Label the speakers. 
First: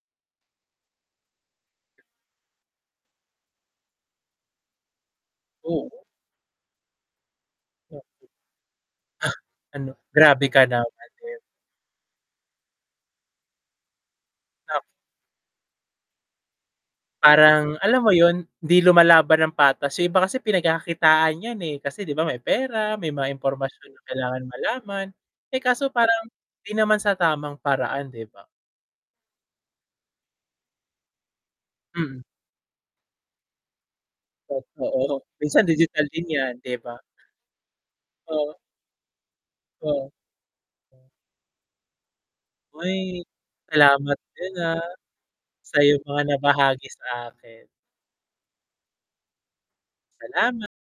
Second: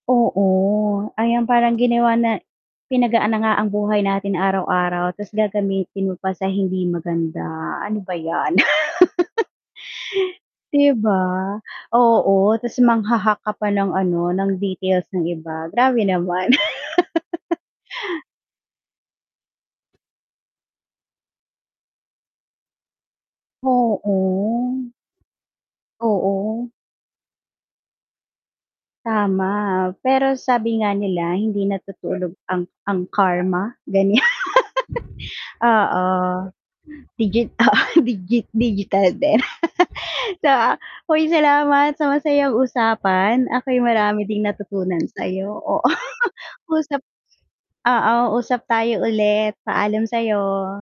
Speaker 1: Oo. Ayan, parang ginawa na pinagaan na nga ang buhay natin araw-araw ta's
Speaker 2: Oo.
Speaker 1: gagamitin mo pa sa hindi maganda, ano
Speaker 2: Bakit?
Speaker 1: ba 'yan.
Speaker 2: Ha, ano, grabe ka
Speaker 1: Di
Speaker 2: naman din.
Speaker 1: ba? Oo, ta's mangha-hack ka pa ng ano, ng
Speaker 2: Nam
Speaker 1: details ng iba, grabe naman.
Speaker 2: Parang alam mo yun, di lumalaban ng patas. Yung iba kasi pinagkakakitaan 'yan, eh, kasi di ba may pera, may mga impormasyon na kailangan
Speaker 1: Oo.
Speaker 2: malaman. Eh, kaso parang
Speaker 1: Oo.
Speaker 2: hindi naman sa tamang paraan, 'di ba?
Speaker 1: Tama. Pero sabi nga nila, hindi
Speaker 2: Mm.
Speaker 1: natutulog ang ang karma, ganyan.
Speaker 2: Totoo. Minsan
Speaker 1: Oo,
Speaker 2: digital din 'yan, 'di ba?
Speaker 1: digit digit
Speaker 2: O
Speaker 1: digital din.
Speaker 2: Oh.
Speaker 1: So, uy salamat sa masayang
Speaker 2: Uy
Speaker 1: usapan ako'y
Speaker 2: salamat
Speaker 1: marami ding
Speaker 2: din, ah,
Speaker 1: natutunan sa'yo,
Speaker 2: sa
Speaker 1: oo.
Speaker 2: 'yong mga nabahagi
Speaker 1: Usap
Speaker 2: sa akin.
Speaker 1: oo, usap tayo ulit, paalam
Speaker 2: Salamat.
Speaker 1: sa'yo.